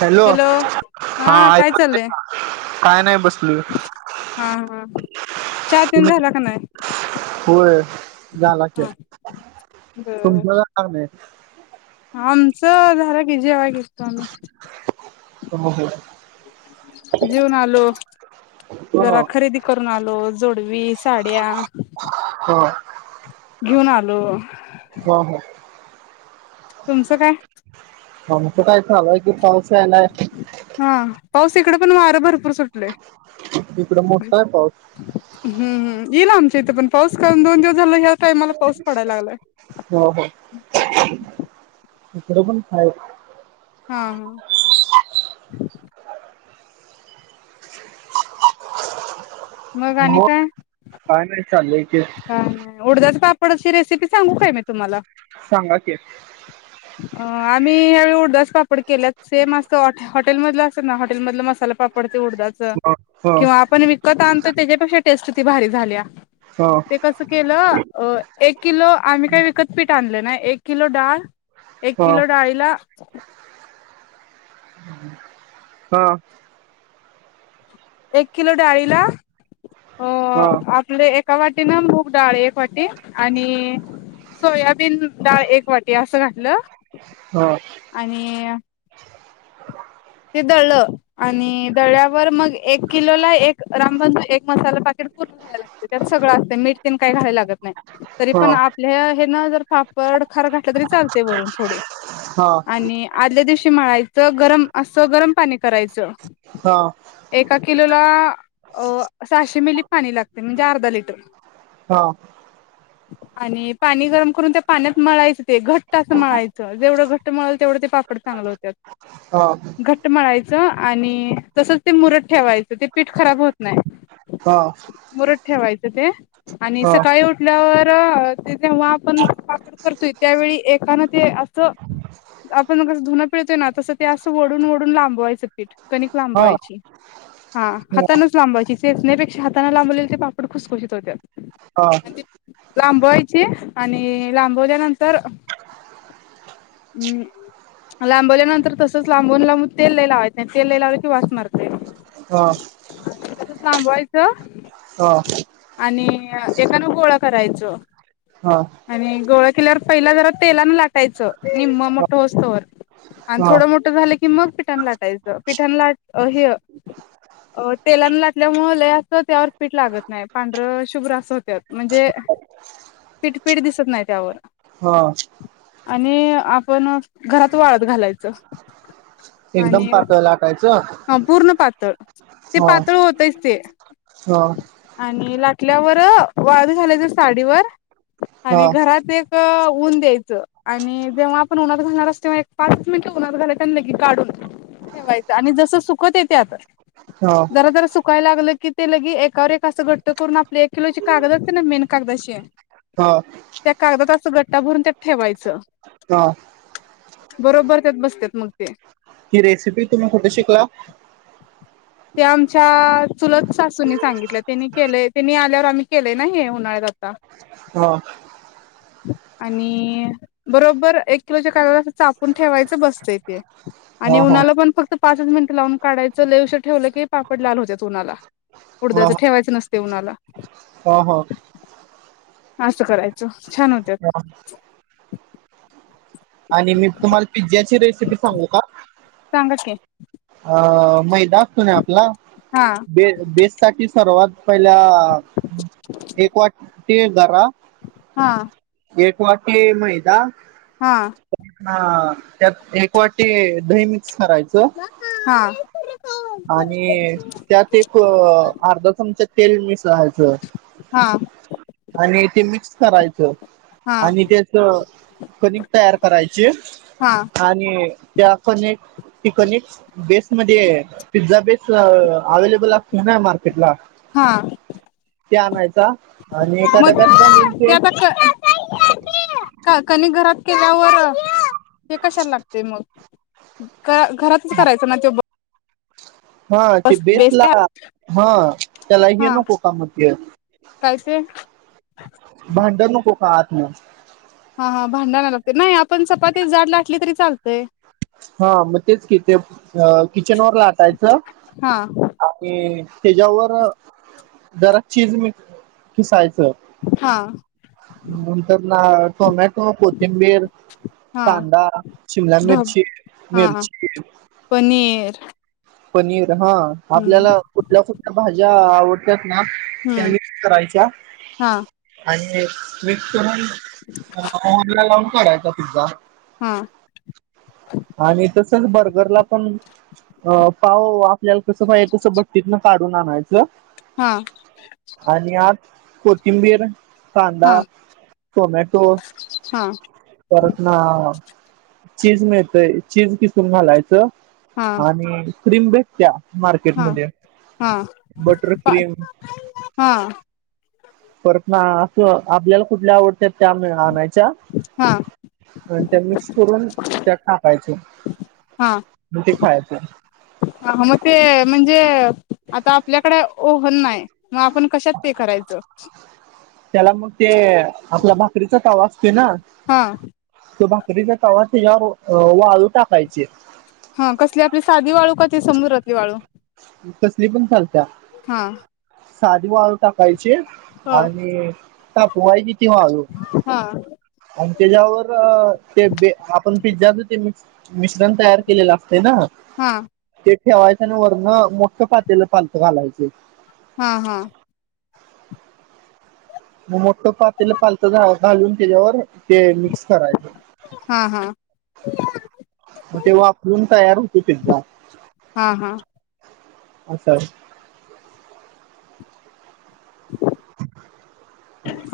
Hello हा काय ऐकू चाललंय काय नाही बस हा हा चहा तेन झाला का नाही होय झाला हा क बर तुमच्या जाणार नाही. आमच झालं कि जेवा काम हो हो जीउन आलो. हो जरा खरेदी करून आलो. जोडवी, साड्या ब घेऊन आलो. हा हा तुमचं काय हम चालू आहे कि पाऊस यायलाय हा पाऊस इकडे पण वार भर तिकड मोठा आहे पाऊस हमम येईल आमच्या इथं पण पाऊस करून दोन दिवस झाला. टायमाला पाऊस पडायला लागलाय हो हो. इकडं पण काय? हा हा. मग म काय नाही चाललं. हा उड पापडची रेसिपी सांगू काय मी तुम्हाला? सांगा कि अमही ह्यावेळी उरदास पा् के सेम टे हॉटेलध असत ना हॉटेलधल मसाला पापड उडच ह ह किंवा आपण विकत आणतो. त्यांच्यापेक्षा टेस्ट ती भारी झाली. ह ते कसं केलं एक किलो आम्ही काही विकत पीठ आणलं नाही. एक किलो डाळ. एक ह किलो डाळीला हा. एक किलो डाळीला अ ह आपले एका वाटी ना मूग डाळ एक वाटी आणि सोयाबीन डाळ एक वाटी असं घातलं. ह ह आणि [unintelligible] ते दळ आणि दळ्यावर मग एक किलो ला एक. रामबान एक मसाला पाकेट पूर्ण घायला लागते त्यात सगळं असते मीठ तेन काही घाय लागत नाही तरी ह ह ह ह ह ह ह पण आपल्या हे ना जर पापड खार घातला तरी चालते वरून थोडे आणि आदल्या दिवशी मळायचं गरम असं गरम पाणी करायचं. एका किलो त्याला सहाशे मिली पाणी लागते म्हणजे अर्धा लिटर हा. आणि पाणी गरम करून त्या पाण्यात मळायचं. ते घट्ट असं मळायचं जेवढं घट्ट मळाल तेवढं ते पापड चांगलं होत. मळायचं आणि तसच ते मुरत ठेवायच. ते पीठ खराब होत नाही मुरत ठेवायचं ते आणि सकाळी उठल्यावर ते तेव्हा आपण वापर करतोय त्यावेळी एकानं ते असं, आपण मग कसं धुना पिळतोय ना. तसं त्या. ओडून ओढून लांबवायचं. कणिक लांबवायची. हा हातानच लांबवायची. चेचण्यापेक्षा हातां लांबले ते पापड खुसखुशीत होते. हा लांबवायची आणि लाभल्यानंतर तर हम. लांबवल्यानंतर तस. लांबून लांून ते न तेल एला वाश मारते. सांबय. च ह आणि एखकानं गोळा करायच. ह ह आणि गोळा पहिला जरा तेला लाग यच निम्म मोठं असतोवर आणि हा थोडं मोठ झालं की मग पिठ लाटायचं पिठान लाट, हे तेलाने लाटल्यामुळे त्यावर पीठ लागत नाही पांढरं शुभ्र असं होत म्हणजे पीठपीठ दिसत नाही त्यावर. हा आणि आप पण घरात वाळत घालायचं. एकदम आणि पातळ लाटायचं ह पूर्ण पातळ ते हा पातळ होतच ते हा आणि लाटल्यावर वाळत घालायचं साडीवर हा आणि घरात एक ऊन द्यायचं, आणि जेव्हा आपण उन्हात घालणारत तेव्हा एक पाच मिनिटे उन्हात घालाय लगी काढून ठेवायचं. आणि जस सुकत येत्यात हा जरा-जरा सुकायला लागलं की ते लगी एकावर एक अस घट्ट करून आप एक किलोच्या कागद असते ना मेन कागदाशीे हा त्या कागदात असं घट्ट भरून त्यात ठेवायचं. हा, बरोबर त्यात बसत्यात मग. ते. ही रेसिपी तुम्ही कुठे शिकला? ते आमच्या चुलत सासूनी सांगितल त्यांनी केलय त्यांनी आल्यावर आम्ही केलय ना हे उन्हाळ्यात आता. हा. आणि बरोबर एक किलोच्या कागदात अस चापून ठेवायचं बसतंय ते. आणि ह ह उन्हाला पण फक्त पाचच मिनिट लावून काढायचं, लय उशर ठेवलं की पापड लाल होत्यात उन्हाला. उडद्याचं ठेवायचं नसत ते ऊनाला. हां, हां. असं करायचं छान होत्यात. आणि मी तुम्हाला पिझ्झज्याची रेसिपी सांगू का? सांगा की. अ मैद असतो ना आपला, हा बे बेस्साठी सर्वात पहिला एक वाट ते दरा हां. एक वाटी मैदा परत ना त्यात एक वाटी दही मिस हा. आणि त्यात एक अर्धा चमचा तेल मिसळायचं. हा. आणि ते मिक्स करायचं. हा आणि तेच कनिक तयार करायचे हा आणि त्या कणिक ती कणिक बेसमध्ये पिझ्झा बेस अवेलेबल असते ना मार्केटला हा, ते आणायचा आणि एका मग डब्यात घालून ते आता क क कनिक घरात केल्यावर ते कशाला लागतय मग [inaudible] ख घरातच करायचं ना त्यो पण हा ते बेसला हा त्याला हे हा नको का म ते काय ते भांड नको [unintelligible] हा हा भांड आणायला लागते नाही आपण चपाती जाड लाटली तरी चालतय हा मग तेच कि ते किचन वर ला टायच हा आणि त्याच्यावर जरा चीज मी खिसायच हा नंतर नारळ टोमॅट त कोथिंबीर, कांदा, शिमला ढब मिरची हा हा मिरची, पनीर पनीर हा हम्म आपल्याला कुठल्या कुठल्या भाज्या आवड [inaudible] त्या हम्म मिक्स करायच्या हा आणि मिक्स करून [unintelligible] लावून काढायचा पिझ्झा हा आणि तसच बर गरला पण अ पाव आपल्याला कसं पाहिज तसं भट्टीतन काढून आणायच हा. आत कोथिंबीर हा कांदा, टोमॅटो हा परत ना चीज मिळतय चीज किसून घालायचं हा आणि क्रीम भेटत्या हा मार्केटमध्ये बटर हा क्रीम [inaudible] हा. परत ना असं आपल्याला कुठल्या आवडत्या त्यामुळे आणायच्या हा [inaudible] ते मिक्स करून त्यात टाक काय च. म ते खायच [unintelligible] हा हा म ते म्हणजे आता आपल्याकड ओव पण नाय मग आपण कशात ते करायचं त्याला के ना हा त बा तरी तवा तेच्यावर वाळू टाकायची हा कसली आपली साधी वाळू का त समुद्रातली वाळू कसली पण चालत्या हा साधी वाळ टाक यची हा आणि तापवायची ती वाळू हा आणि तेज्यावर ते बे आपण पिझ्झाच ते मिक्स मिश्रण तयार केलेल असतय न हा ते ठेवायच आणि वरण मोठं पातेल पालत घालायच हा हा [unintelligible] [inaudible] ते पातेला पालत घा घालून केल्यावर ते मिक्स करायच हा हा मग ते वाफवून तयार होतोय पिझ्झा हा हा असल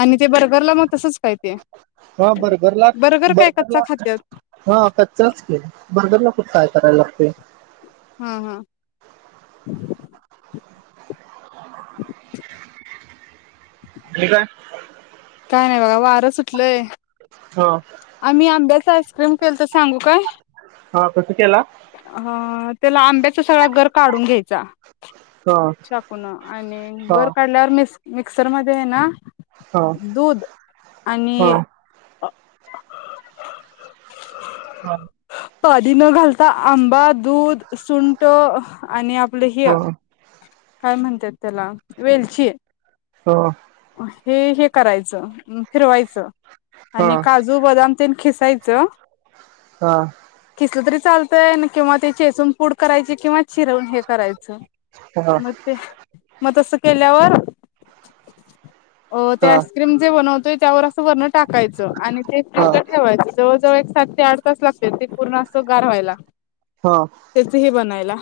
आणि ते बर भरल मग तसंच काय ते हा बर्गरला बर्गर काय कच्चा बर्गरला खात्यात हा कच्चाच कि बर्गर ला कुट काय करायला लागतय हा हा [inaudible] हे काय काय नाय बघा वारं सुटलंय हा आम्ही आंब्याच आईस्क्रीम केलत सांगू काय हा कसं केला अ त्याला आंब्याचा सगळा गर काढून घ्यायचा हा चाकून आणि हा गर काढल्यावर किस्क मिक्स मिक्सर मध्ये आहे ना हा दूध आणि हा हा पानी न घालता आंबा दूध सुंट आणि आपलं हिय हा काय म्हणतात त्याला वेलची हो हे हे करायचं फिरवायचं हा आणि हा काजू बदाम तीन खिस चायच हा क तरी चालतंय किंवा ते चेसून पूड करायची किंवा चिरवून हे करायचं मग ते मग तस केल्यावर अ ते हा आईस्क्रीम जे बनवतोय वर असं वरन टाकायचं आणि ते फ्रिज ल हा ठेवायचं जवळ जवळ एक सात ते आठ तास लागत्यात ते पूर्ण असं गार व्हायला हा त्याचही बनायला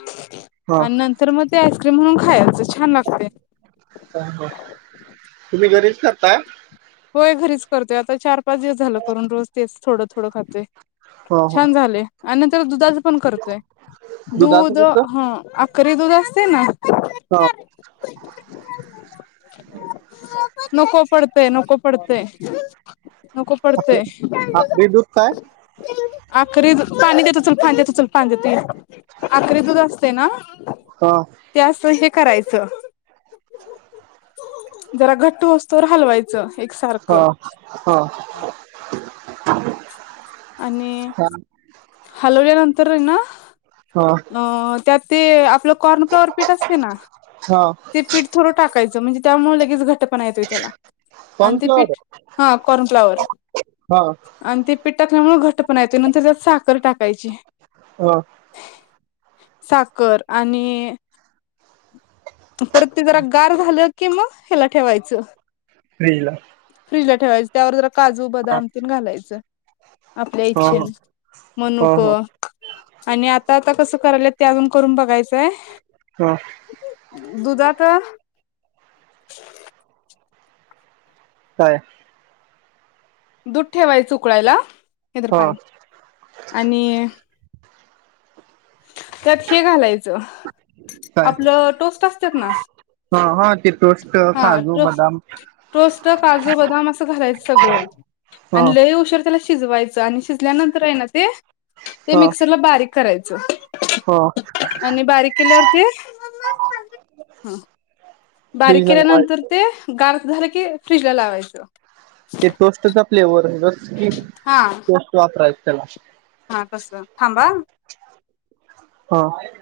हा आणि नंतर मग ते आइस म्हून खायच छान छान लागतय तुम्ही घरीच करताय होय घरीच करतोय आता चार पा च दिवस झाल करून रोज तेच थोड थोड खातोय हो हो छान झाले आणि नंत तर दुधा च करतोय दुध दुधाचं कसं हा करी दूध असते ना हा नको पडतय नको पडतय नको आक पडतेय आकडी दूध काय आखरी पाणी देतो चल पाणी देतो चल पाणी देतो अख दूध असते ना ह त्याअस हे करायचं जरा घट्टू असतो हलवायचं हा एकसारखं हा ह आणि ह हलवल्यानंतर तर येना ह अ त्यात ते आप आपलं कॉर्न फ्लॉवर पीठ असते ना ह ते पीठ थोडं टाकायचं म्हणजे त्यामुळे [unintelligible] घटना. अनते‌पीठ कॉर्नफ्लॉवर क ह टाकल्यामुळे घट पना‌येतो कायची. ह साखर आणि [unintelligible] परत ते जरा गार झालं किंवा ह्याला ठेवायचं. फ्रीजला. फ्रीजला ठेवायचं त्यावर जर काजू, ह बदाम तेन घालायचं. आपल्या ह इच्छेनं ह ह मणूकं आणि आ तर आता कसं करायलाय ते अजून करून बघायचंय. हा दुधात. काय? दूध ठेवायचं उकळायला. हे धर ह पाणी आणि त्यात हे घालायचं काय आपलं टोस्ट असतात ना? ह ह ते टोस्ट हा काजू टो बदाम टोस्ट काजू, बदाम असं घालायचं सगळं ह आणि लई उशीर त्याला शी शिजवायचं आणि शिजल्यानंतर आहे ना ते. ते ह मिक्सरला बारीक करायचं. च्छा ह आणि बारीक केल्यावरती ह बारीक फ्रीजला केल्यानंतर लावायचं ते गा झालं की फ्रीजला लावायचं. ते टोस्टचा फ्लेवर जसं की हा टोस्ट वापराय त्याला हा तस थांबा हा